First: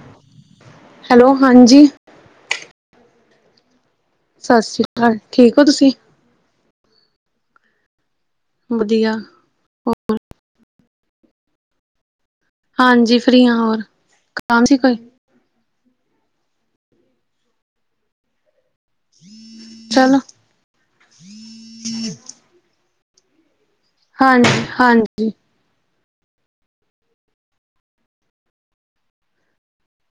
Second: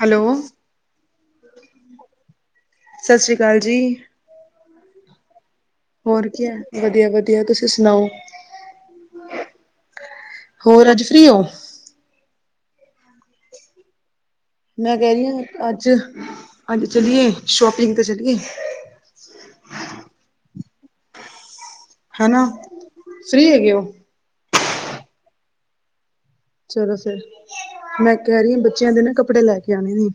Hello [unintelligible] hello ਹਾਂਜੀ ਸਤਿ ਸ਼੍ਰੀ ਅਕਾਲ ਜੀ। ਸਤਿ ਸ਼੍ਰੀ ਅਕਾਲ [unintelligible] ਠੀਕ ਓਂ ਤੁਸੀਂ। ਹੋਰ ਕੀ ਹਾਲ ਵਧੀਆ ਵਧੀਆ। ਤੁਸੀਂ ਸੁਣਾਓ। ਵਧੀਆ। ਹੋਰ ਅੱਜ ਫ੍ਰੀ ਹੋ। ਹਾਂਜੀ ਫ੍ਰੀ ਆਂ ਹੋਰ। ਕੰਮ ਸੀ ਕੋਈ ਮੈਂ ਕਹਿ ਰਹੀ ਹਾਂ ਅੱਜ ਅੱਜ ਚਲੀਏ ਸ਼ੋਪਿੰਗ ਤੇ ਚੱਲੀਏ। ਚਲੋ। ਹੈਨਾ ਫ੍ਰੀ ਹੈਗੇ ਉਹ ਹਾਂਜੀ ਹਾਂਜੀ ਚਲੋ ਫਿਰ ਮੈਂ ਇਕ ਵਾਰੀ ਬੱਚਿਆਂ ਦੇ ਨਾ ਕੱਪੜੇ ਲੈ ਕੇ ਆਉਣੀ ਆਂ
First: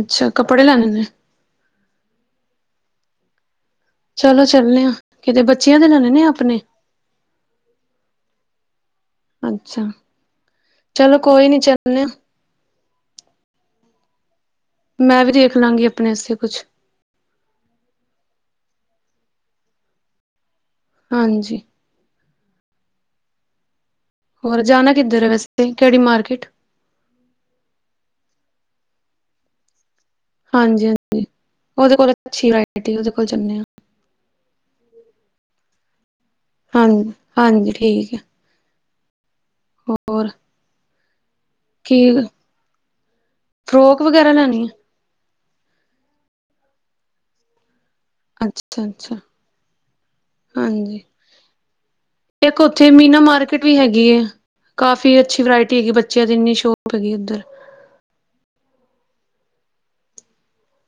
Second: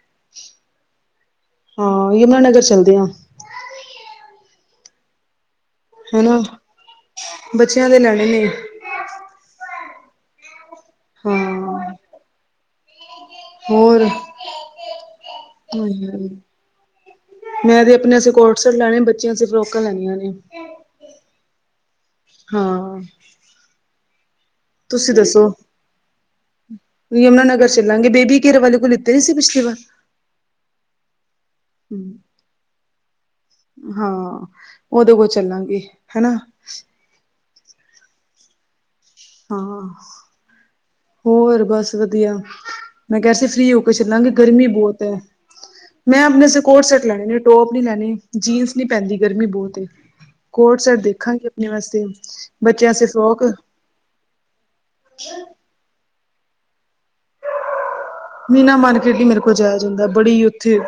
ਅੱਛਾ ਕੱਪੜੇ ਲੈਣੇ ਨੇ ਹਾਂ ਯਮੁਨਾਾਨਗਰ ਚੱਲਦੇ ਆ ਚਲੋ ਚੱਲਣੇ ਆਾਂ ਕਿਤੇ ਬੱਚਿਆਂ ਦੇ ਲੈਣੇ ਨੇ ਕੇ ਹਨਾ, ਆਪਣੇ ਬੱਚਿਆਂ ਦੇ ਲੈਣੇ ਨੇ ਅੱਛਾ ਚਲੋ ਕੋਈ ਨੀ ਹਾਂ, ਚੱਲਣੇ ਆ ਹੋਰ ਮੈਂ ਵੀ ਦੇਖ ਲਾਂਗੀ ਅਪਣੇੇ ਅਸਤੇ ਕੁਛ। ਮੈਂ ਤੇ ਅਪਨੇ ਅਸਤੇ ਕੋੜ ਸੇਟ ਲੈਣੇ, ਬੱਚੇਆਂ ਆਸੇ ਫਰੋਕਾਂ ਲੈਨੀਆਂ ਨੇ। ਹਾਂਜੀ। ਹਾਂ ਹੋਰ ਜਾਣਾ ਤੁਸੀਂ ਕਿੱਧਰ ਹੈ ਦੱਸੋ? ਵੈਸੇ ਕਿਹੜੀ ਮਾਰਕੀਟ ਯਮੁਨਾਨਗਰ ਚੱਲਾਂਗੇ ਬੇਬੀ ਕੇਅਰ ਵਾਲੇ ਕੋਲ ਲਿੱਤੇ ਨਈ ਸੀ ਪਿਛਲੀ ਵਾਰ। ਹਾਂਜੀ ਹਾਂਜੀ ਉਹਦੇ ਕੋਲ ਇੱਕ ਅੱਛੀ ਵਰਾਇਟੀ ਉਹਦੇ ਕੋਲ ਜਾਣੇ ਹਾਂ। ਹਾਂ ਉਦੇ ਕੋੋਲ ਚੱਲਾਂਗੇ ਹਨਾ। ਹਾਂਜੀ ਹਾਂਜੀ ਠੀਕ ਏ। ਹਾਂ [unintelligible] ਹੋਰ। ਬਸ ਕੀ ਵਧੀਆ ਮੈਂ ਕਿਹਾ ਸੀ ਫ੍ਰੀ ਹੋ ਕੇ ਫਰੋਕ ਚੱਲਾਂਗੇ ਵਗੈਰਾ ਲੈਣੀ ਗਰਮੀ ਬਹੁਤ ਏ। ਹੈ। ਮੈਂ ਆਪਣੇ ਸੇ ਕੋਟ ਸੈਟ ਲੈਣੇ ਨੇ ਟੋਪ ਨੀ ਲੈਣੀ। ਆ ਜੀਨਸ ਅੱਛਾ ਨੀਂ ਅੱਛਾ ਪੈਂਦੀ ਗਰਮੀ ਬੋਤ ਏ। ਕੋੜ ਸੇਟ ਹਾਂਜੀ ਦੇਖਾਂਗੇ ਅਪਨੇ ਵਾਸਤੇ, ਬੱਚੇਆਂ ਵਾਸਤੇ ਫ੍ਰੋਕ। ਕਾਫੀ ਅੱਛੀ ਵਰਾਇਟੀ ਹੈਗੀ, ਬੱਚੇਆਂ ਦੀ ਇੰਨੀ ਸ਼ੋਪ ਹੈਗੀ ਓਦਰ। ਮੀਨਾ ਮਾਰਕੀਟ ਨੀ ਮੇਰ ਕੋਲ ਜਾਏਆ ਜਾਂਦਾ ਬੜੀ ਓਥੇ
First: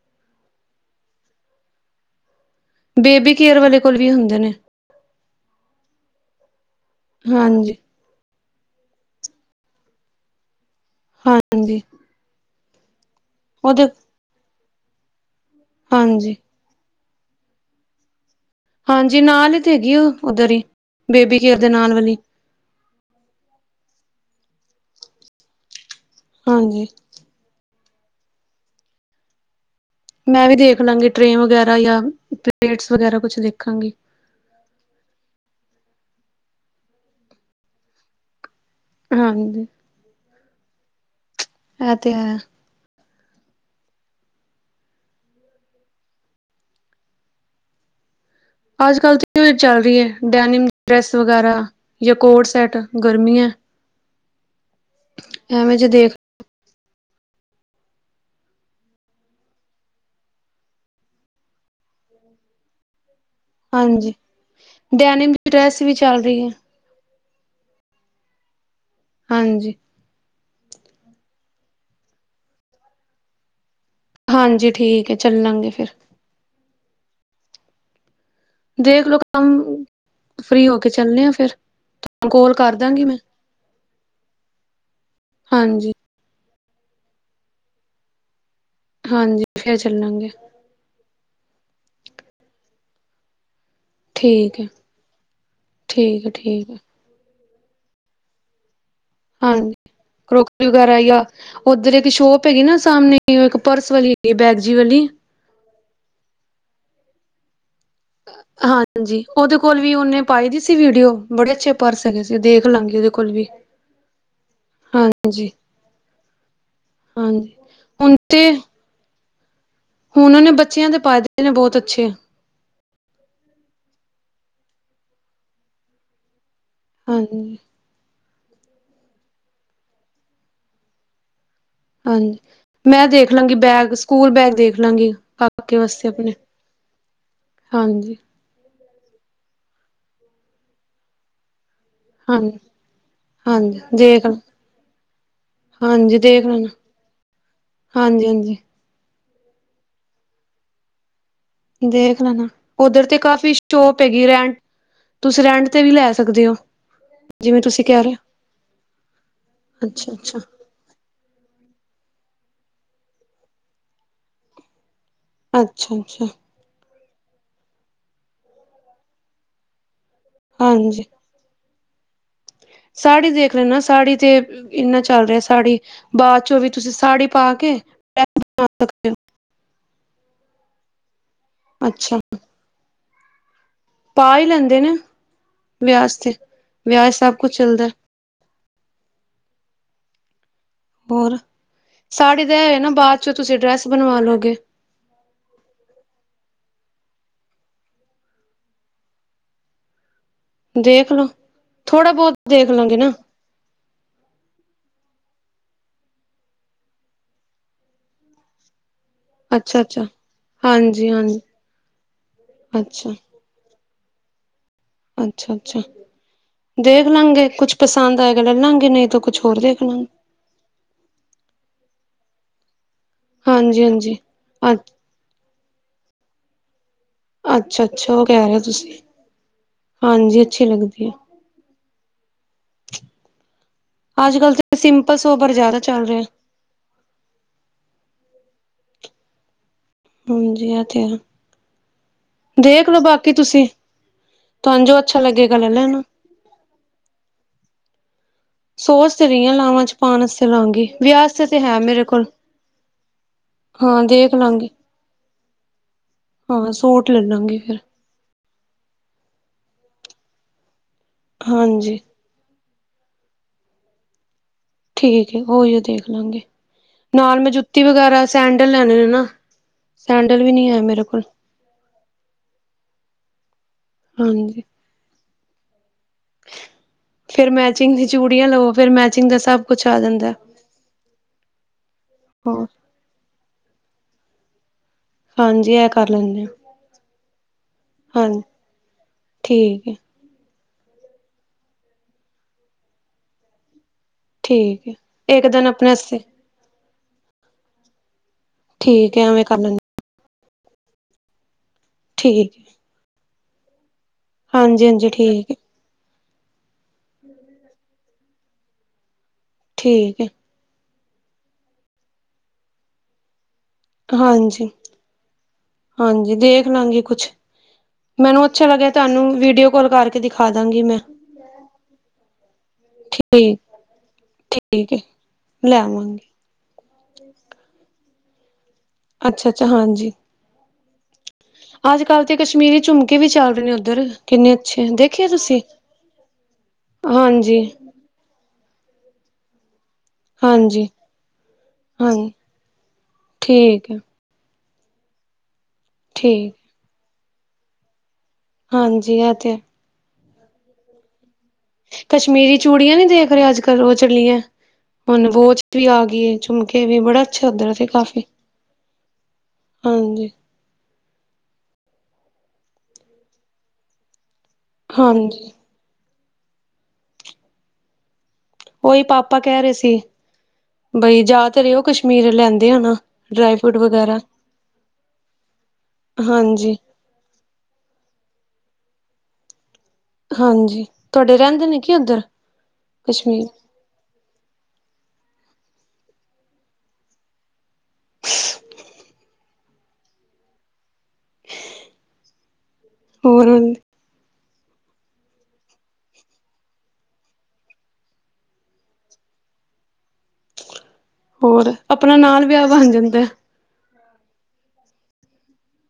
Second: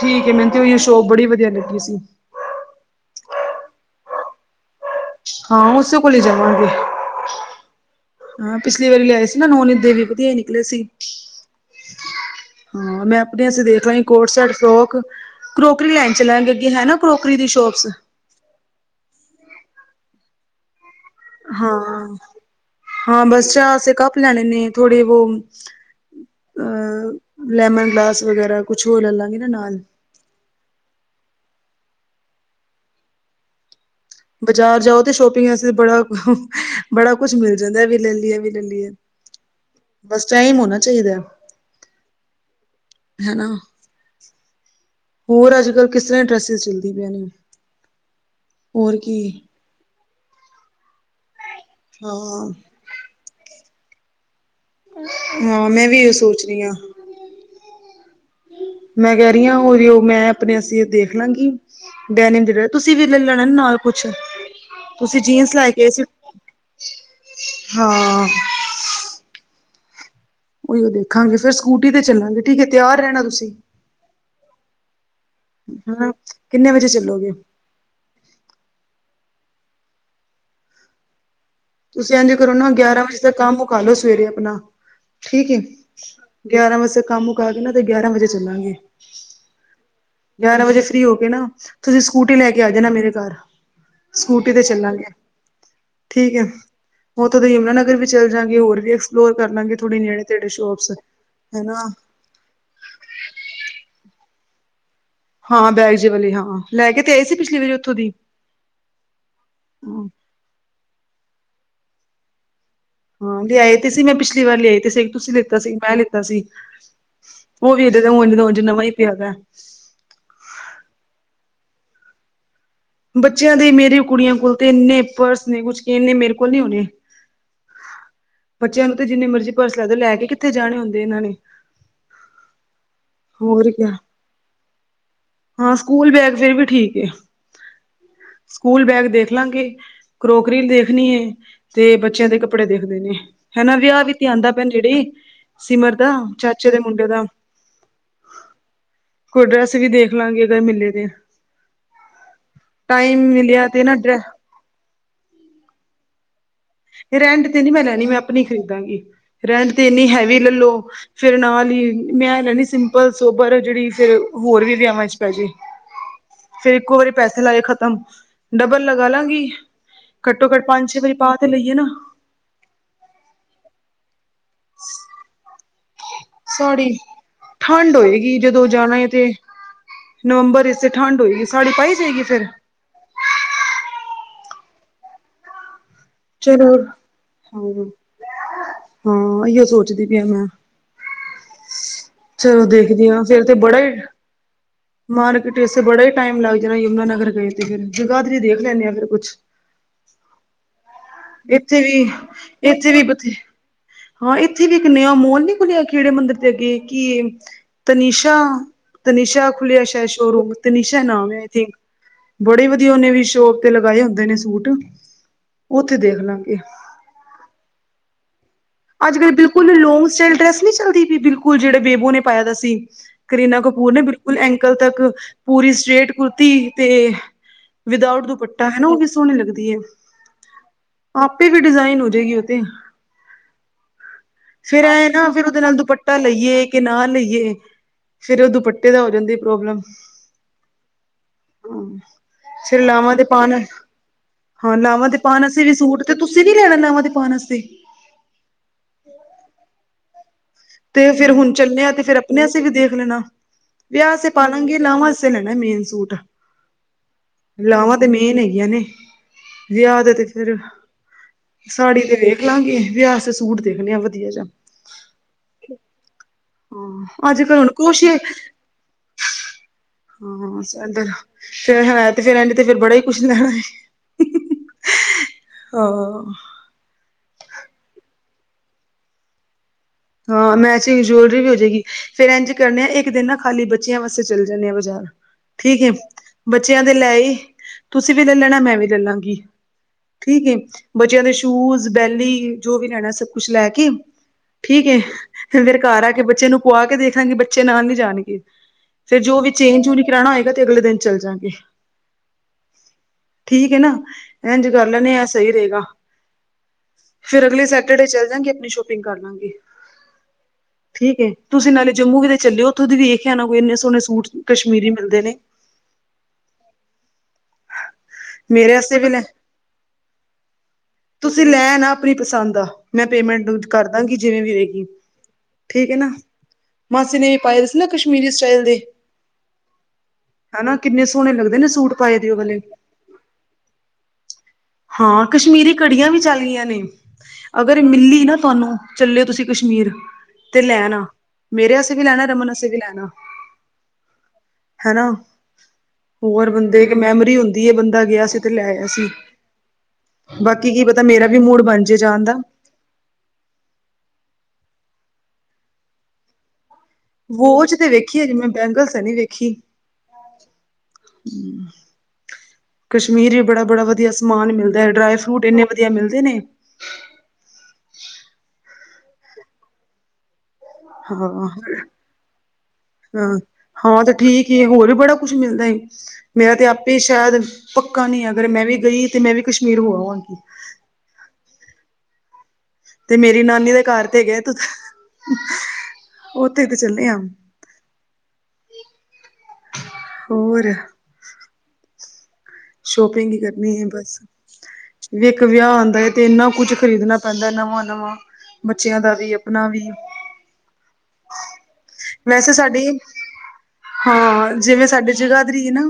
ਠੀਕ ਏ, ਮੈਨੂੰ ਤੇ ਓਈ ਓ ਸ਼ੋਪ ਬੜੀ ਵਦੀਆ ਲੱਗੀ ਸੀ। ਬੇਬੀ ਕੇਅਰ ਵਾਲੇ ਕੋਲ ਵੀ ਹੂੰਦੇ ਨੇ। ਹਾਂ, ਓਸੇ ਕੋਲੇ ਈ ਜਾਵਾਂਗੇ। ਹਾਂਜੀ। ਹਾਂ ਪਿਛਲੀ ਵਾਰੀ ਲਿਆਏ ਸੀ ਨਾ, ਨੋਨੀ ਦੇ ਵੀ ਵਦੀਆ ਏ ਨਿਕਲੇ ਸੀ। ਹਾਂਜੀ। ਹਾਂ, ਮੈਂ ਆਪਨੇ ਆਸੇ ਉਹਦੇ ਦੇਖ ਲਾਂਗੀ ਕੋੜ ਸੇਟ ਫ੍ਰੋਕ, ਕਰੋਕਰੀ ਲੈਨ ਹਾਂਜੀ, ਚਲਾਂਗੇ ਹੈ ਨਾ ਕਰੋਕਰੀ ਦੀ ਸ਼ੋਪਸ। ਹਾਂਜੀ, ਨਾਲ ਈ ਤੇ ਹੈਗੀ ਏ ਊ ਓਦਰ ਈ। ਹਾਂ, ਹਾਂ ਬਸ ਚਾਹ ਆਸੇ ਕੱਪ ਲੈਣੇ ਨੇ ਥੋੜੇ ਵੋ ਹਾਂਜੀ ਅ ਲੈਮੇਨ ਗਲਾਸ ਵਗੈਰਾ, ਕੁਛ ਓ ਲੈ ਲਾਂਗੇ ਨਾ ਨਾਲ। ਮੈਂ ਵੀ ਦੇਖ ਲਾਂਗੀ ਟ੍ਰੇ ਵਗੈਰਾ ਯਾ, ਪਲੇਟਸ ਵਗੈਰਾ ਕੁਛ ਦੇਖਾਂਗੀ। ਬਜਾਰ ਜਾਓ ਤੇ ਸ਼ੋਪਿੰਗ ਵਾਸਤੇ ਬੜਾ, ਬੜਾ ਕੁਛ ਮਿਲ ਜਾਂਦੈ ਐ ਵੀ ਲੈ ਲੀਏ ਐਵੀ ਲੈ ਲੀਏ। ਹਾਂਜੀ। ਬਸ ਟਾਈਮ ਹੋਨਾ ਚਾਈਦੈ। ਐ ਤੇ ਹੈ। ਹੈਨਾ। ਹੋਰ, ਆੱਜ-ਕੱਲ ਕਿਸ ਤਰਾਂ ਡਰੈਸਿਸ ਚੱਲਦੀ ਪੇਆਨੀ? ਆੱਜ ਕੱਲ ਤਾਂ ਏ ਈਓ ਚੱਲ ਰੀ ਐ, ਡੈਨੀਮ ਡਰੈਸ ਵਗੈਰਾ ਯਾ ਕੋੜ ਹਾਂ ਸੈਟ ਗਰਮੀ ਐ। ਹਾਂ, ਐਵੇਂ ਜੇ ਮੈਂ ਵੀ ਏ ਦੇਖ ਸੋਚ ਰੀ ਆਂ। ਮੈਂ ਕੈ ਰੀ ਆਂ ਓਹੀ ਓ, ਮੈਂ ਆਪਨੇ ਆਸੇ ਦੇਖ ਲਾਂਗੀ ਡੈਨੀਮ ਜੇੜਾ ਤੁਸੀਂ ਵੀ ਲ ਲੈਣਾ ਨਾ ਨਾਲ ਕੋਛ, ਹਾਂਜੀ ਤੁਸੀਂ ਡੈਨਿਮ ਦੀ ਜੀਨਸ ਡਰੈਸ ਲੈਕੇ ਆਏ ਵੀ ਸੀ। ਚੱਲ ਰਹੀ ਹੈ। ਹਾਂ। ਹਾਂਜੀ। ਓਈ ਓ ਦੇਖਾਂਗੇ ਫੇਰ ਸੂਕੂਟੀ ਤੇ ਚੱਲਾਂਗੇ ਠੀਕ ਏ, ਤੇਆਰ ਰੈਣਾ ਤੁਸੀਂ। ਹਾਂਜੀ, ਠੀਕ ਏ ਚੱਲਾਂਗੇ ਫੇਰ। ਹਨਾ ਕਿੰਨੇ ਵਜੇ ਚੱਲੋਗੇ? ਦੇਖਲੋ ਕੰਮ, ਫ੍ਰੀ ਹੋ ਕੇ ਚੱਲ ਨੇ ਆ ਫੇਰ। ਤੁਸੀਂ ਐਂਜ ਕਰੋ ਨਾ ਗੇਆਰਾਂ ਵਜੇ ਤੱਕ ਕੰਮ ਮੂਕਾਲੋ ਸਵੇਰੇ ਅਪਨਾ, ਠੀਕ ਏ। ਹਾਂਜੀ, ਗੇਆਰਾਂ ਵਜੇ ਤਕ ਕੰਮ ਮੂਕਾਲੋ ਨਾ, ਤਾਂ ਗੇਆਰਾਂ ਵਜੇ ਚੱਲਾਂਗੇ। ਹਾਂਜੀ, ਫੇਰ ਚੱਲਾਂਗੇ। ਗੇਆਰਾਂ ਵਜੇ ਫ੍ਰੀ ਹੋ ਕੇ ਨਾ, ਤੁਸੀ ਸੁਕੂਟੀ ਲੈ ਕੇ ਆ ਜਾਨਾ ਮੇਰੇ ਘਾਰ। ਸੁਕੂਟੀ ਠੀਕ ਤੇ ਹੈ, ਚੱਲਾਂਗੇ ਠੀਕ ਐ। ਓਥੋਂ ਦੀ ਯਮਨਾਨਗਰ ਵੀ ਚਲੇ ਜਾਂਗੇ, ਹੋਰ ਵੀ ਐਕਸਪਲੋਰ ਕਰ ਹਾਂਜੀ ਲਾਂਗੇ ਥੋੜੀ ਨੇੜੇ, ਤੇੜੇ ਸ਼ੋਪਸ ਹੈਨਾ। ਪੈਗੀ ਨਾ ਸਾਹਮਣੇ ਇੱਕ ਪਰਸ ਵਾਲੀ ਹੈਗੀ ਬੈਗ ਜੀ ਵਾਲੀ ਹਾਂ ਬੈਗ ਜੇ ਵਾਲੀ ਹਾਂ ਲੈ ਕੇ ਤੇ ਆਏ ਸੀ ਪਿਛਲੀ ਵਾਰੀ ਉੱਥੋਂ ਦੀ ਹਾਂਜੀ ਉਹਦੇ ਕੋਲ ਵੀ ਹਾਂ ਉਹਨੇ ਪਾਈ ਦੀ ਸੀ ਵੀਡੀਓ ਬੜੇ ਅੱਛੇ ਪਰ ਸਕੇ ਸੀ ਦੇਖ ਲਾਂਗੇ ਉਹਦੇ ਕੋਲ ਹਾਂ,, ਵੀ ਲਿਆਏ ਤੇ ਸੀ ਮੈਂ ਪਿਛਲੀ ਵਾਰ ਲਿਆਈ ਤੇ ਸੀ, ਇੱਕ ਤੁਸੀਂ ਹਾਂਜੀ, ਲਿੱਤਾ ਸੀ ਇੱਕ ਮੈਂ ਲਿੱਤਾ ਸੀ। ਹਾਂਜੀ [unintelligible] ਹੁਨ ਓਨੇ ਬੱਚੇਆਂ ਦੇ ਪਾਏ ਦੇ ਨੇ ਬੋਤ ਅੱਛੇ। ਬੱਚੇਆਂ ਦੇ ਮੇਰੇ ਕੁੜੀਆਂ ਕੋਲ ਤੇ ਏਨੇ ਪਰਸ ਨੇ, ਕੁਝ ਏਨੇ ਮੇਰੇ ਕੋਲ ਨੀ ਹੋਨੇ। ਹਾਂਜੀ। ਬੱਚੇਆਂ ਨੂੰ ਤੇ ਜਿੰਨੀ ਮਰਜੀ ਪਰਸ ਲੈਦੋ, ਲੈ ਕੇ ਕਿੱਥੇ ਜਾਣੇ ਹੁੰਦੇ ਏਨਾਂ ਨੇ। ਹਾਂਜੀ, ਮੈਂ ਦੇਖ ਲਾਂਗੀ ਹੋਰ ਬੈਗ ਕਿਆ ਸੁਕੂਲ ਬੈਗ ਦੇਖ ਲਾਂਗੀ, ਹਾਂ ਕਾਕੇ ਵਾਸਤੇ ਸਕੂਲ ਬੈਗ ਅਪਨੇ। ਫੇਰ ਵੀ ਠੀਕ ਏ। ਹਾਂਜੀ। ਸਕੂਲ ਬੈਗ ਦੇਖ ਲਾਂਗੇ ਕਰੋਕਰੀ ਦੇਖਣੀ ਹੈ ਤੇ ਬੱਚਿਆਂ ਦੇ ਹਾਂਜੀ, ਕੱਪੜੇ ਦੇਖਦੇ ਨੇ ਹਨਾ ਹਾਂਜੀ ਵਿਆਹ ਵੀ ਧ ਦੇਖ ਆਉਂਦਾ ਭੈਣ ਜਿਹੜੇ ਸਿਮਰ ਦਾ ਚਾਚੇ ਦੇ ਮੁੰਡੇ ਦਾ ਹਾਂਜੀ ਹਾਂਜੀ ਕੋਈ ਡਰੈੱਸ ਵੀ ਦੇਖ ਲਾਂਗੇ ਮਿਲੇ ਦੇ ਦੇਖ ਲੈਣਾ ਉਓਧਰ ਤੇ ਕਾਫੀ ਮਿਲਿਆ ਤੇ ਨਾ ਸ਼ੋਪ ਡਰੈ ਹੈਗੀ ਰਹਿਣ ਤੁਸੀ ਰੈਂਟ ਤੇ ਵੀ ਲੈ ਸਕਦੇ ਹੋ ਰੈਂਟ ਤੇ ਜਿਵੇਂ ਨੀ ਮੈਂ ਤੁਸੀਂ ਕਹਿ ਲੈਣੀ ਰਹੇ ਮੈਂ ਆਪਣੀ ਖਰੀਦਾਂਗੀ ਰੈਂਟ ਤੇ ਹੋ ਇੰਨੀ ਹੈਵੀ ਅੱਛਾ-ਅੱਛਾ, ਲੈ ਲੋ ਫੇਿਰ ਨਾਲ ਹੀ ਮੈਂ ਰਹਿੰਦੀ ਸਿੰਪਲ ਸੋਬਰ ਜਿਹੜੀ ਫੇਰ ਹੋਰ ਵੀ ਵਿਆਵਾਂ ੈ ਜ ਅੱਛਾ-ਅੱਛਾ ਫੇਰ ਇੱਕੋ ਵਾਰੀ ਪੈਸੇ ਲਾਏ ਖਤਮ ਡਬਲ ਲਗਾ ਲਾਂਗੀ ਘੱਟੋ ਘੱਟ ਪੰਜ ਛੇ ਹਾਂਜੀ। ਵਜੇ ਪਾ ਤੇ ਲਈਏ ਨਾ ਸਾੜੀ ਦੇਖ ਲੈ ਨਾ ਸਾੜੀ ਤੇ ਇੰਨਾ ਚੱਲ ਰਿਹਾ ਸਾੜੀ ਬਾਅਦ ਚੋਂ ਵੀ ਤੁਸੀਂ ਸਾੜੀ ਪਾ ਕੇ ਠੰਡ ਹੋਏਗੀ ਜਦੋਂ ਜਾਣਾ ਸਕਦੇ ਤੇ ਨਵੰਬਰ ਇਸੇ ਠੰਡ ਹੋਏਗੀ ਸਾੜੀ ਹੋ ਪਾਈ ਅੱਛਾ ਜਾਏਗੀ ਫਿਰ ਪਾ ਹੀ ਲੈਂਦੇ ਨੇ ਵਿਆ ਤੇ ਜ਼ਰੂਰ ਵਿਆਹ ਸਭ ਕੁਛ ਚੱਲਦਾ ਹਾਂ ਹਾਂ ਇਹੀਓ ਸੋਚਦੀ ਪ ਆ ਮੈਂ ਹੋਰ ਸਾੜੀ ਚਲੋ ਦਾ ਨਾ ਦੇਖਦੀ ਬਾਅਦ ਹਾਂ ਚ ਫੇਰ ਤੇ ਤੁਸੀਂ ਬੜਾ ਡਰੈਸ ਹੀ ਬਣਵਾ ਲਓਗੇ ਮਾਰਕੀਟ ਇਸੇ ਬੜਾ ਹੀ ਟਾਈਮ ਲੱਗ ਜਾਣਾ ਯਮੁਨਾਾਨਗਰ ਗਏ ਤੇ ਫਿਰ ਜਗਾ ਤੇਰੀ ਦੇਖ ਲੈਂਦੇ ਹਾਂ ਫਿਰ ਕੁਛ ਦੇਖਲੋ ਇੱਥੇ ਵੀ ਇੱਥੇ ਵੀ ਬਥੇ ਹਾਂ ਇੱਥੇ ਵੀ ਇੱਕ ਨਵ ਮੋਲ ਨੀ ਖੁੱਲਿਆ ਖੇੜੇ ਮੰਦਿਰ ਤੇ ਅੱਗੇ ਕਿ ਤ ਨਿਸ਼ਾ ਤਨੀਸ਼ਾ ਅੱਛਾ ਖੁੱਲਿਆ ਅੱਛਾ ਸ਼ਾਇਦ ਸ਼ੋਰੂਮ ਤਨੀਸ਼ਾ ਹਾਂਜੀ ਨ ਹਾਂਜੀ ਆਈ ਥਿੰਕ ਬੜੇ ਵਧੀਆ ਉਹਨੇ ਅੱਛਾ ਵੀ ਸ਼ੋ ਤੇ ਲਗਾਏ ਹੁੰਦੇ ਨੇ ਸੂਟ ਅੱਛਾ ਅੱਛਾ ਉੱਥੇ ਦੇਖ ਲਾਂਗੇ ਦੇਖ ਲਾਂਗੇ ਕੁੱਛ ਪਸੰਦ ਆਏਗਾ ਲੈ ਲਾਂਗੇ ਨਹੀਂ ਅੱਜ ਤਾਂ ਕੱਲ ਕੁਛ ਹੋਰ ਬਿਲਕੁਲ ਦੇਖ ਲੌਗ ਲਾਂਗੇ ਸਟਾਈਲ ਡਰੈਸ ਵਿੱਚ ਚਲਦੀ ਵੀ ਬਿਲਕੁਲ ਜਿਹੜੇ ਬੇਬੋ ਨੇ ਪਾਇਆ ਦਾ ਸੀ ਕਰੀਨਾ ਹਾਂਜੀ ਕਪੂਰ ਨੇ ਹਾਂਜੀ ਬਿਲਕੁਲ ਐਂਕਲ ਅੱ ਤੱਕ ਪੂਰੀ ਸਟ੍ਰਰੇਟ ਕੁੜਤੀ ਅਤੇ ਅੱਛਾ ਅੱਛਾ ਉਹ ਵਿਦਊਟ ਕਹਿ ਰਹੇ ਹੋ ਦੁਪੱਟਾ ਹੈਾ ਤੁਸੀਂ ਉਹ ਵੀ ਸੋਹਣੀ ਲੱਗਦੀ ਹੈ ਹਾਂਜੀ ਅੱਛੀ ਲੱਗਦੀ ਹੈ ਆਪ ਆਪੇ ਵੀ ਡਿਜ਼ਾਇਨ ਹੋ ਜਾਏਗੀ ਉਹੇ [unintelligible] [inaudible] ਤੇ ਫੇਰ ਇਹਂ ਸਿੰਪਲ ਨਾ ਫੇਰ ਸੋਬਰ ਉਹਦੇ ਨਾਲ ਜ਼ਿਆਦਾ ਚੱਲ ਦੁਪੱਟਾ ਰਿਹਾ ਲਈਏ ਕਿ ਨਾ ਲਈਏ ਫਿਰ ਉਹ ਦੁਪੱਟੇ ਦਾ ਹੋ ਜਾਂਦੀ ਪ੍ਰੋਬਲਮ ਹਾਂਜੀ ਆ ਤੇ ਹਾਂ ਫੇਰ ਦੇਖ ਲੋ ਲਾਵਾਂ ਤੇ ਬਾਕੀ ਪਾਣ ਤੁਸੀਂ ਹਾਂ ਤੁਹਾਨੂੰ ਜੋ ਲਾਵਾਂ, ਤੇ ਅੱਛਾ ਪਾਣ ਲੱਗੇਗਾ ਅਸੀਂ ਲੈ ਵੀ ਲੈਣਾ ਸੂਟ ਤੇ, ਤੁਸੀਂ ਨੀ ਲੈਣਾ ਨਾਵਾਂ ਦੇ ਪਾਨ ਆਸਤੇ, ਸੋਚ ਤੇ ਰਹੀਆਂ ਲਾਵਾਂ ਚ, ਪਾਉਣ ਵਾਸਤੇ ਲਾਂਗੀ ਤੇ ਵਿਆਹ ਫੇਰ ਵਾਸਤੇ ਹੁਣ ਹੈ ਚੱਲੇ ਆ ਤੇ ਮੇਰੇ ਫੇਰ, ਕੋਲ ਆਪਣੇ ਆਸਤੇ ਵੀ ਦੇਖ ਲੈਣਾ। ਹਾਂ ਵਿਆਹਸੇ ਦੇਖ ਲਾਂਗੇ ਪਾਲਾਂਗੇ ਲਾਵਾਂਸੇ ਲੈਣਾ ਮੇਨ ਸੂਟ ਹਾਂ ਸੂਟ ਲੈ ਲਾਂਗੇ ਫਿਰ ਲਾਵਾਂ, ਤੇ ਮੇਨ ਹੈਗੀਆਂ ਨੇ ਵਿਆਹ ਦਾ ਤੇ ਫੇਰ ਹਾਂਜੀ ਸਾੜੀ ਤੇ, ਦੇਖਲਾਂਗੇ ਵਿਆਹ ਸੂਟ ਦੇਖਣੇ ਆ ਵਧੀਆ ਜਾ, ਠੀਕ ਐ ਹੋਈ ਦੇਖ ਲਾਂਗੇ। ਹਾਂ ਨਾਲ ਅੱਜ ਮੈਂ ਕੱਲ ਹੁਣ ਜੁੱਤੀ ਕੁਛ ਏ ਵਗੈਰਾ ਸੈਂਡਲ ਲੈਣੇ ਨੇ ਨਾ ਸੈਂਡਲ ਵੀ ਹਾਂ ਨੀ ਹੈ, ਮੇਰੇ ਇਧਰ ਕੋਲ ਫੇਰ ਹੈ ਫਿਰ ਇਹੇ ਤੇ ਫਰ ਬੜਾ ਹੀ ਕੁੱਛ ਲੈਣਾ ਹਾਂਜੀ [unintelligible] [inaudible] ਫਿਰ ਮੈਚਿੰਗ ਦੀ ਚੂੜੀਆਂ ਲਵੋ ਫਿਰ ਮੈਚਿੰਗ ਦਾ ਸਭ ਕੁਚ ਆ ਜਾਂ ਹਾਂ ਮੈਚਿੰਗ ਜੁੈਲਰੀ ਵੀ ਹੋ ਜਾਏਗੀ, ਫੇਰ ਇੰਝ ਹੋਰ ਕਰਨੇ ਆ ਇੱਕ ਦਿਨ ਨਾ- ਖਾਲੀ ਬੱਚਿਆਂ ਵਾਸਤੇ ਚੱਲ ਜਾਂਦੇ ਆ ਬਾਜ਼ਾਰ, ਹਾਂਜੀ ਠੀਕ ਇਹ ਏ ਕਰ ਲੈਂਦੇ ਹਾਂ ਬੱਚਿਆਂ ਦੇ ਲੈ ਤੁਸੀਂ ਵੀ ਲੈ ਹਾਂਜੀ ਲੈਣਾ ਮੈਂ ਵੀ ਲੈ ਲਾਂਗੀਂ ਠੀਕ ਹੈ ਠੀਕ ਏ ਬੱਚਿਆਂ ਦੇ ਸ਼ੂਜ ਬੈਲੀ ਜੋ, ਵੀ ਲੈਣਾ ਸਭ ਕੁਛ ਲੈ ਕੇ। ਠੀਕ ਹੈ ਏ ਇੱਕ ਦਿਨ ਫੇਰ ਆਪਣੇ ਘਰ ਆ ਵਾਸਤੇ ਕੇ ਬੱਚੇ ਨੂੰ ਖਵਾ ਕੇ ਦੇਖਾਂਗੇ, ਬੱਚੇ ਨਾਲ ਨੀ ਜਾਣਗੇ ਠੀਕ ਫੇਰ ਹੈ ਜੋ ਐਵੇਂ ਵੀ ਕਰ ਲੈਂਦੇ ਚੇਂਜ ਹੋਣੀ। ਰਹਿਣਾ ਹੋਏਗਾ ਤੇ ਅਗਲੇ ਦਿਨ ਚੱਲ ਜਾਗੇ, ਠੀਕ ਹੈ, ਠੀਕ ਹੈ, ਨਾ ਇਝ ਹਾਂਜੀ ਕਰ ਹਾਂਜੀ ਲੈਣੇ ਆ ਸਹੀ ਠੀਕ ਹੈ ਰਹੇਗਾ। ਫੇਰ ਅਗਲੇ ਸੈਟਰਡੇ ਚੱਲ ਜਾਂਗੇ ਆਪਣੀ ਸ਼ੋਪਿੰਗ ਕਰ ਲਾਂਗੇ। ਠੀਕ ਹੈ, ਠੀਕ ਹੈ ਤੁਸੀਂ ਨਾਲੇ ਜੰਮੂ ਕਿ ਚੱਲਿਓ, ਉੱਥੋਂ ਦੀ ਵੀ ਵੇਖ ਨਾ ਕੋਈ ਇੰਨੇ ਸੋਹਣੇ ਸੂਟ ਹਾਂਜੀ ਕਸ਼ਮੀਰੀ ਮਿਲਦੇ ਨੇ, ਹਾਂਜੀ ਦੇਖ ਲਾਂਗੀ, ਕੁੱਛ ਮੈਨੂੰ ਅੱਛਾ ਮੇਰੇ ਲੱਗਿਆ ਆਸਤੇ ਵੀ ਲੈ ਤੁਹਾਨੂੰ ਵੀਡੀਓ ਕਾਲ ਕਰਕੇ ਖਾ ਦਾਂਗੀ ਮੈਂ, ਤੁਸੀਂ ਲੈ ਨਾ ਆਪਣੀ ਪਸੰਦ ਆ ਮੈਂ ਠੀਕ ਪੇਮੈਂਟ ਕਰ ਦਾਂਗੀ, ਜਿਵੇਂ ਵੀ ਹੋਏਗੀ। ਠੀਕ ਹੈ ਲੈ ਆਵਾਂਗੇ, ਮਾਸੀ ਨੇ ਪਾਏ ਸੀ ਨਾ ਕਸ਼ਮੀਰੀ ਸਟਾਈਲ ਦੇ, ਅੱਛਾ-ਅੱਛਾ, ਹਾਂਜੀ ਹਨਾ ਕਿੰਨੇ ਸੋਹਣੇ ਲੱਗਦੇ ਨੇ ਸੂਟ ਪਾਏ ਅੱਜ-ਕੱਲ ਦੇ ਤੇ ਉਹ ਵਾਲੇ। ਕਸ਼ਮੀਰੀ ਝੁਮਕ ਵੀ ਚੱਲ ਰਹੇ ਨੇ ਉੱਧਰ ਕਿੰਨੇ, ਅੱਛੇ ਹਾਂ ਦੇਖੇ ਤੁਸੀਂ ਕਸ਼ਮੀਰੀ ਘੜੀਆਂ ਵੀ ਚੱਲ ਗਈਆਂ, ਨੇ ਹਾਂਜੀ ਅਗਰ ਮਿੱਲੀ ਨਾ ਤੁਹਾਨੂੰ ਚੱਲੇ ਤੁਸੀਂ ਕਸ਼ਮੀਰ, ਤੇ ਹਾਂਜੀ ਲੈਣਾ ਮੇਰੇਸ ਵੀ ਹਾਂ ਲੈਣਾ, ਰਮਨ ਵਸ ਵੀ ਲੈਣਾ ਠੀਕ ਹੈ ਹਨਾ ਹੋਰ ਠੀਕ ਬੰਦੇ ਇੱਕ ਮੈਮਰੀ ਹੁੰਦੀ ਹੈ, ਬੰਦਾ ਗਿਆ ਸੀ। ਤੇ ਲੈ ਆਇਆ ਸੀ ਹਾਂਜੀ ਆ ਤੇ, ਬਾਕੀ ਕੀ ਪਤਾ ਮੇਰਾ ਵੀ ਮੂਡ ਬਣ ਜਾ, ਕਸ਼ਮੀਰੀ ਚੂੜੀਆਂ ਨੀ ਦੇਖ ਰਹੇ, ਅੱਜ-ਕੱਲ ਉਹ ਚੱਲੀਆਂ ਹੁਣ ਔ ਚ ਵੀ ਆ ਗਈ। ਝੁਮਕੇ ਵੀ ਬੜਾ, ਵੋ ਅੱਛਾ ਉੱਧਰ ਚ ਤੇ ਵੇਖੀ ਕਾਫੀ ਆ ਜਿਵੇਂ ਬੈਂਗਲਸ ਨੀ ਵੇਖੀ। ਹਾਂਜੀ ਕਸ਼ਮੀਰ ਵੀ ਬੜਾ-ਬੜਾ ਵਧੀਆ ਸਮਾਨ ਮਿਲਦਾ। ਤੇ ਡਰਾਈ ਫਰੂਟ ਹਾਂਜੀ ਇੰਨੇ ਵਧੀਆ ਮਿਲਦੇ ਨੇ, ਉਹੀ ਪਾਪਾ ਕਹਿ ਰਹੇ ਸੀ। ਬਾਈ ਹਾਂ ਜ਼ਿਆਤਰ ਇਹ ਉਹ ਕਸ਼ਮੀਰ ਲੈਂਦੇ ਆ ਨਾ ਹਾਂ ਡਰਾਈ ਫਰੂਟ ਹਾਂ ਤੇ ਵਗੈਰਾ। ਠੀਕ ਹੀ ਹੋਰ ਬੜਾ ਕੁਛ ਮਿਲਦਾ ਏ ਮੇਰਾ ਤੇ ਹਾਂਜੀ ਵੀ ਆਪੇ ਸ਼ਾਇਦ ਪੱਕਾ ਨਹੀਂ ਅਗਰ ਮੈਂ ਵੀ ਗਈ ਤਾਂ ਮੈਂ ਵੀ ਕਸ਼ਮੀਰ ਹੋਰੋਂ ਹਾਂਜੀ ਤੁਹਾਡੇ ਰਹਿੰਦੇ ਨੇ ਕੀ ਉੱਧਰ ਤੇ ਮੇਰੀ ਕਸ਼ਮੀਰ ਨਾਨੀ ਦੇ ਘਰ ਤੇ ਗਏ ਤੂੰ ਉਓਥੇ ਤੇ ਚੱਲੇ ਆ ਹੋਰ ਸ਼ੋਪਿੰਗ ਹੀ ਹੋਰ ਕਰਨੀ ਹੈ ਬਸ ਵੀ ਇੱਕ ਵਿਆਹ ਆਉਂਦਾ ਤੇ ਇਨਾ ਕੁਛ ਖਰੀਦਣਾ ਪੈਂਦਾ ਨਵਾਂ ਨਵਾਂ ਬੱਚਿਆਂ ਦਾ ਵੀ ਆਪਨਾ ਵੀ ਹੋਰ ਆਪਨੇ ਨਾਲ ਵੈਸੇ ਵਿਆਹ ਸਾਡੇ ਬਨ ਜਾਂਦੈ ਹਾਂ ਜਿਵੇਂ ਸਾਡੇ ਜਗਾਧਰੀ ਏ ਨਾ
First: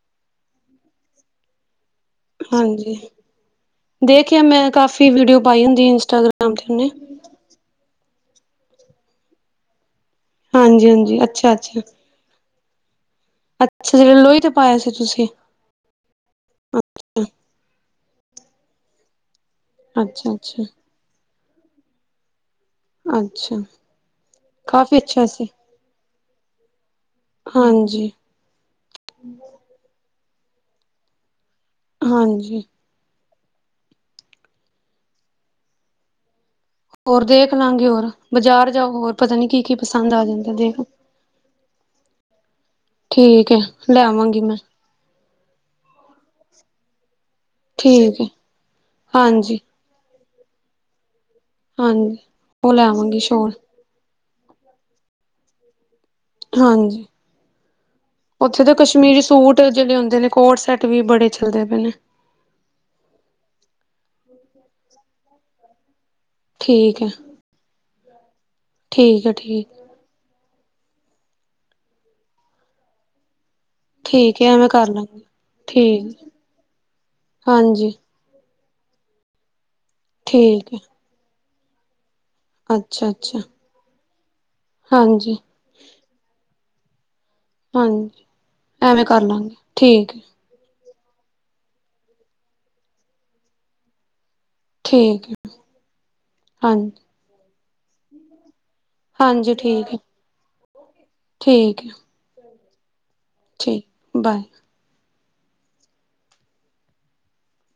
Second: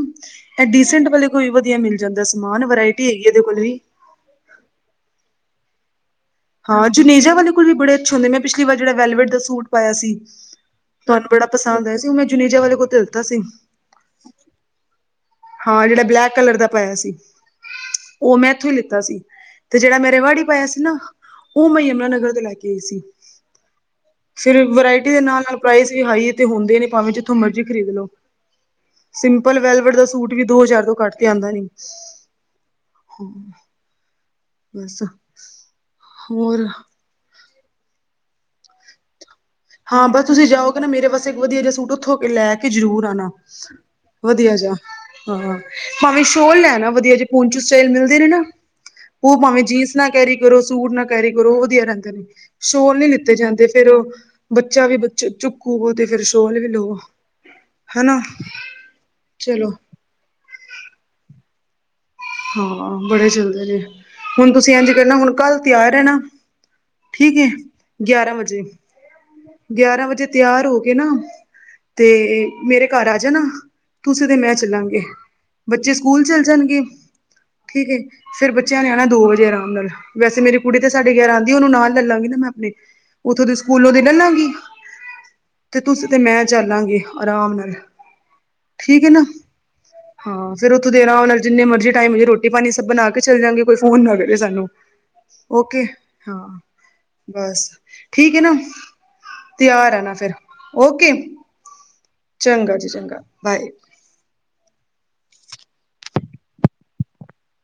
ਇਹ ਡੀਸੈਂਟ ਵਾਲੇ ਕੋ ਵਧੀਆ ਮਿਲ ਜਾਂਦਾ ਸਮਾਨ ਹਾਂਜੀ ਵਰਾਇਟੀ ਹੈਗੀ ਇਹਦੇ ਕੋਲ ਵੀ ਦੇਖਿਆ ਮੈਂ ਕਾਫੀ ਵੀਡੀਓ ਪਾਈ ਹੁੰਦੀ ਹੈ ਇੰਸਟਾਗ੍ਰਾਮ ਤੇ ਹਾਂ ਉਹਨੇ ਜੁੇਜਾੇ ਕੋਲ ਵੀ ਬੜੇ ਅੱਛ ਹੁੰ ਮੈਂ ਪਿਛਲੀ ਵਾਰਿਹੜਾ ਵੈਵਰਡ ਦਾੂਟ ਪਾਇਆ ਸੀ, ਹਾਂਜੀ ਹਾਂਜੀ ਤੁਹਾਨੂੰ ਬੜਾ ਅੱਛਾ ਅੱਛਾ ਪਸੰਦ ਆਇਆ ਸੀ ਉਹ ਮੈਂ ਜੁਨੀੇਜਾ ਵਾਲੇ ਕੋਲ ਧਿਲਤਾ ਸੀ। ਅੱਛਾ ਜਿਹੜਾ ਲੋਹੀ ਤੇ ਪਾਇਆ ਸੀ ਤੁਸੀਂ, ਹਾਂ ਜਿਹੜਾ ਬਲੈਕ ਕਲਰ ਦਾ ਪਾਇਆ ਸੀ, ਉਹ ਮੈਂ ਇੱਥੋਂ ਹੀ ਲਿੱਤਾ ਸੀ। ਤੇ ਜਿਹੜਾ ਮੇਰੇ ਅੱਛਾ ਵਾੜੀ ਅੱਛਾ ਪਾਇਆ ਸੀ, ਨਾ ਉਹ ਮੈਂ ਯਮੁਨਾਨਗਰ ਤੋਂ ਲੈ ਕੇ ਆਈ ਸੀ। ਅੱਛਾ ਫਿਰ ਕਾਫੀ ਵਰਾਇਟੀ ਦੇ ਅੱਛਾ ਸੀ ਨਾਲ-ਨਾਲ ਪ੍ਰਾਈਸ ਵੀ ਹਾਈ ਤੇ ਹੁੰਦੇ, ਨੇ ਭਾਵੇਂ ਜਿੱਥੋਂ ਮਰਜ਼ੀ ਖਰੀਦ ਲੋ। ਹਾਂਜੀ ਸਿੰਪਲ ਵੈਲਵਰ ਦਾ ਸੂਟ ਵੀ ਦੋ ਹਜ਼ਾਰ ਤੋਂ ਕੱਟ ਕੇ ਆਦਾ ਨੀ, ਹਾਂਜੀ ਹ ਬਸ ਹੋਰ ਹੋਰ ਦੇਖ ਲਾਂਗੇ ਹੋਰ ਬਾਜ਼ਾਰ ਜਾਓ ਹੋਰ ਪਤਾ ਨੀ ਕੀ ਕੀ ਹਾਂ ਪਸੰਦ ਬਸ ਆ ਤੁਸੀਂ ਜਾਂਦਾ ਜਾਓਗੇ ਦੇਖ ਨਾ ਮੇਰੇ ਵਸੇ ਇੱਕ ਵਧੀਆ ਜਾ ਸੂਟ ਉੱਥੋ ਲੈ ਕੇ ਜ਼ਰੂਰ ਆਨਾ ਠੀਕੇ ਲੈ ਵਾਂ ਵਧੀਆ ਜ ਹਾਂ ਭਾਵੇਂ ਸ਼ੋਲ ਲੈਨਾ ਵਧੀਆ ਜਾ ਪੂੰਚ ਸਟਾਈਲ ਮਿਲਦੇ ਠੀਕ ਨੇ ਹੈ ਨਾ ਉਹ ਹਾਂਜੀ ਭਾਵੇਂ ਜੀਨਸ ਨਾ ਕੈਰੀ ਕਰੋ ਸੂਟ ਨਾ ਕੈਰੀ ਕਰੋ ਉਹ ਵਧੀਆ ਰਹਿੰਦੇ ਹਾਂਜੀ ਨੇ ਉਹ ਸ਼ੋਲ ਨੀ ਲੈਵਾਂਗੀ ਲਿੱਤੇ ਸ਼ੋਲ ਜਾਂਦੇ ਫਿਰ ਉਹ ਬੱਚਾ ਵੀ ਬ ਚੁੱਕੂ ਬਹੋ ਤੇ ਫਿਰ ਹਾਂਜੀ ਉੱਥੇ ਦੇ ਕਸ਼ਮੀਰੀ ਸੂਟ ਚਲੋ ਜਿਹੜੇ ਹੁੰਦੇ ਨੇ ਕੋਰ ਸੈਟ ਵੀ ਬੜੇ ਚੱਲਦੇ ਪਏ ਨੇ ਹਾਂ ਬੜੇ ਚੱਲਦੇ ਨੇ ਹੁਨ ਤੁਸੀਂ ਐਂਝ ਕਰਨਾ ਹੁਨ ਕੱਲ ਤਿਆਰ ਰੈਨਾ ਠੀਕ ਏ ਠੀਕੇ ਗਿਆਰਾਂ ਵਜੇ ਹੈ ਠੀਕ ਗਿਆਰਾਂ ਵਜੇ ਤਿਆਰ ਹੋ ਕੇ ਨਾ ਤੇ ਮੇਰੇ ਘਰ ਆ ਜਾਨਾ ਤੁਸੀਂ ਤੇ ਠੀਕ ਹੈ ਮੈਂ ਐਵੇਂ ਕਰ ਚੱਲਾਂਗੇ ਲਾਂਗੀ ਬੱਚੇ ਸਕੂਲ ਠੀਕ ਚੱਲ ਜਾਨਗੇ ਠੀਕ ਹਾਂਜੀ ਫੇਰ ਬੱਚਿਆਂ ਨੇ ਆਨੈ ਦੋ ਵਜੇ ਆਰਾਮ ਨਾਲ ਵੈਸੇ ਮੇਰੀ ਠੀਕ ਹੈ ਕੁੜੀ ਸਾਡੇ ਗਯਾਰਾਂ ਆਂਦੀ ਓਹਨੂੰ ਨਾਲ ਲੈ ਲਾਂਗੀ ਨਾ ਮੈਂ ਅੱਛਾ ਅੱਛਾ ਉੱਥੋਂ ਦੇ ਸਕੂਲੋਂ ਦੇ ਲਾਲਾ ਗੀ ਹਾਂਜੀ ਤੇ ਤੁਸੀਂ ਤੇ ਮੈਂ ਚੱਲਾਂਗੇ ਆਰਾਮ ਨਾਲ ਹਾਂਜੀ ਠੀਕ ਐਵੇਂ ਏ ਕਰ ਨਾ ਲਾਂਗੇ ਠੀਕ ਹੈ ਹਾਂ ਫੇਰ ਉੱਥੋਂ ਦੇ ਆਰਾਮ ਨਾਲ ਜਿਨੇ ਮਰਜ਼ੀ ਟਾਈਮ ਜੇ ਰੋਟੀ ਪਾਨੀ ਸਭ ਬਨਾ ਕੇ ਚੱਲ ਜਾਂਗੇ ਕੋਈ ਫੋਨ ਨਾ ਕਰੇ ਸਾਨੂੰ ਠੀਕ ਹੈ ਓਕੇ ਹਾਂ ਹਾਂਜੀ ਬਸ ਠੀਕ ਏ ਨਾ ਹਾਂਜੀ ਤਿਆਰ ਠੀਕ ਹੈ ਰੈਨਾ ਫਿਰ ਓਕੇ ਠੀਕ ਹੈ ਚੰਗਾ ਜੀ ਚੰਗਾ ਬਾਏ ਠੀਕ ਬਾਏ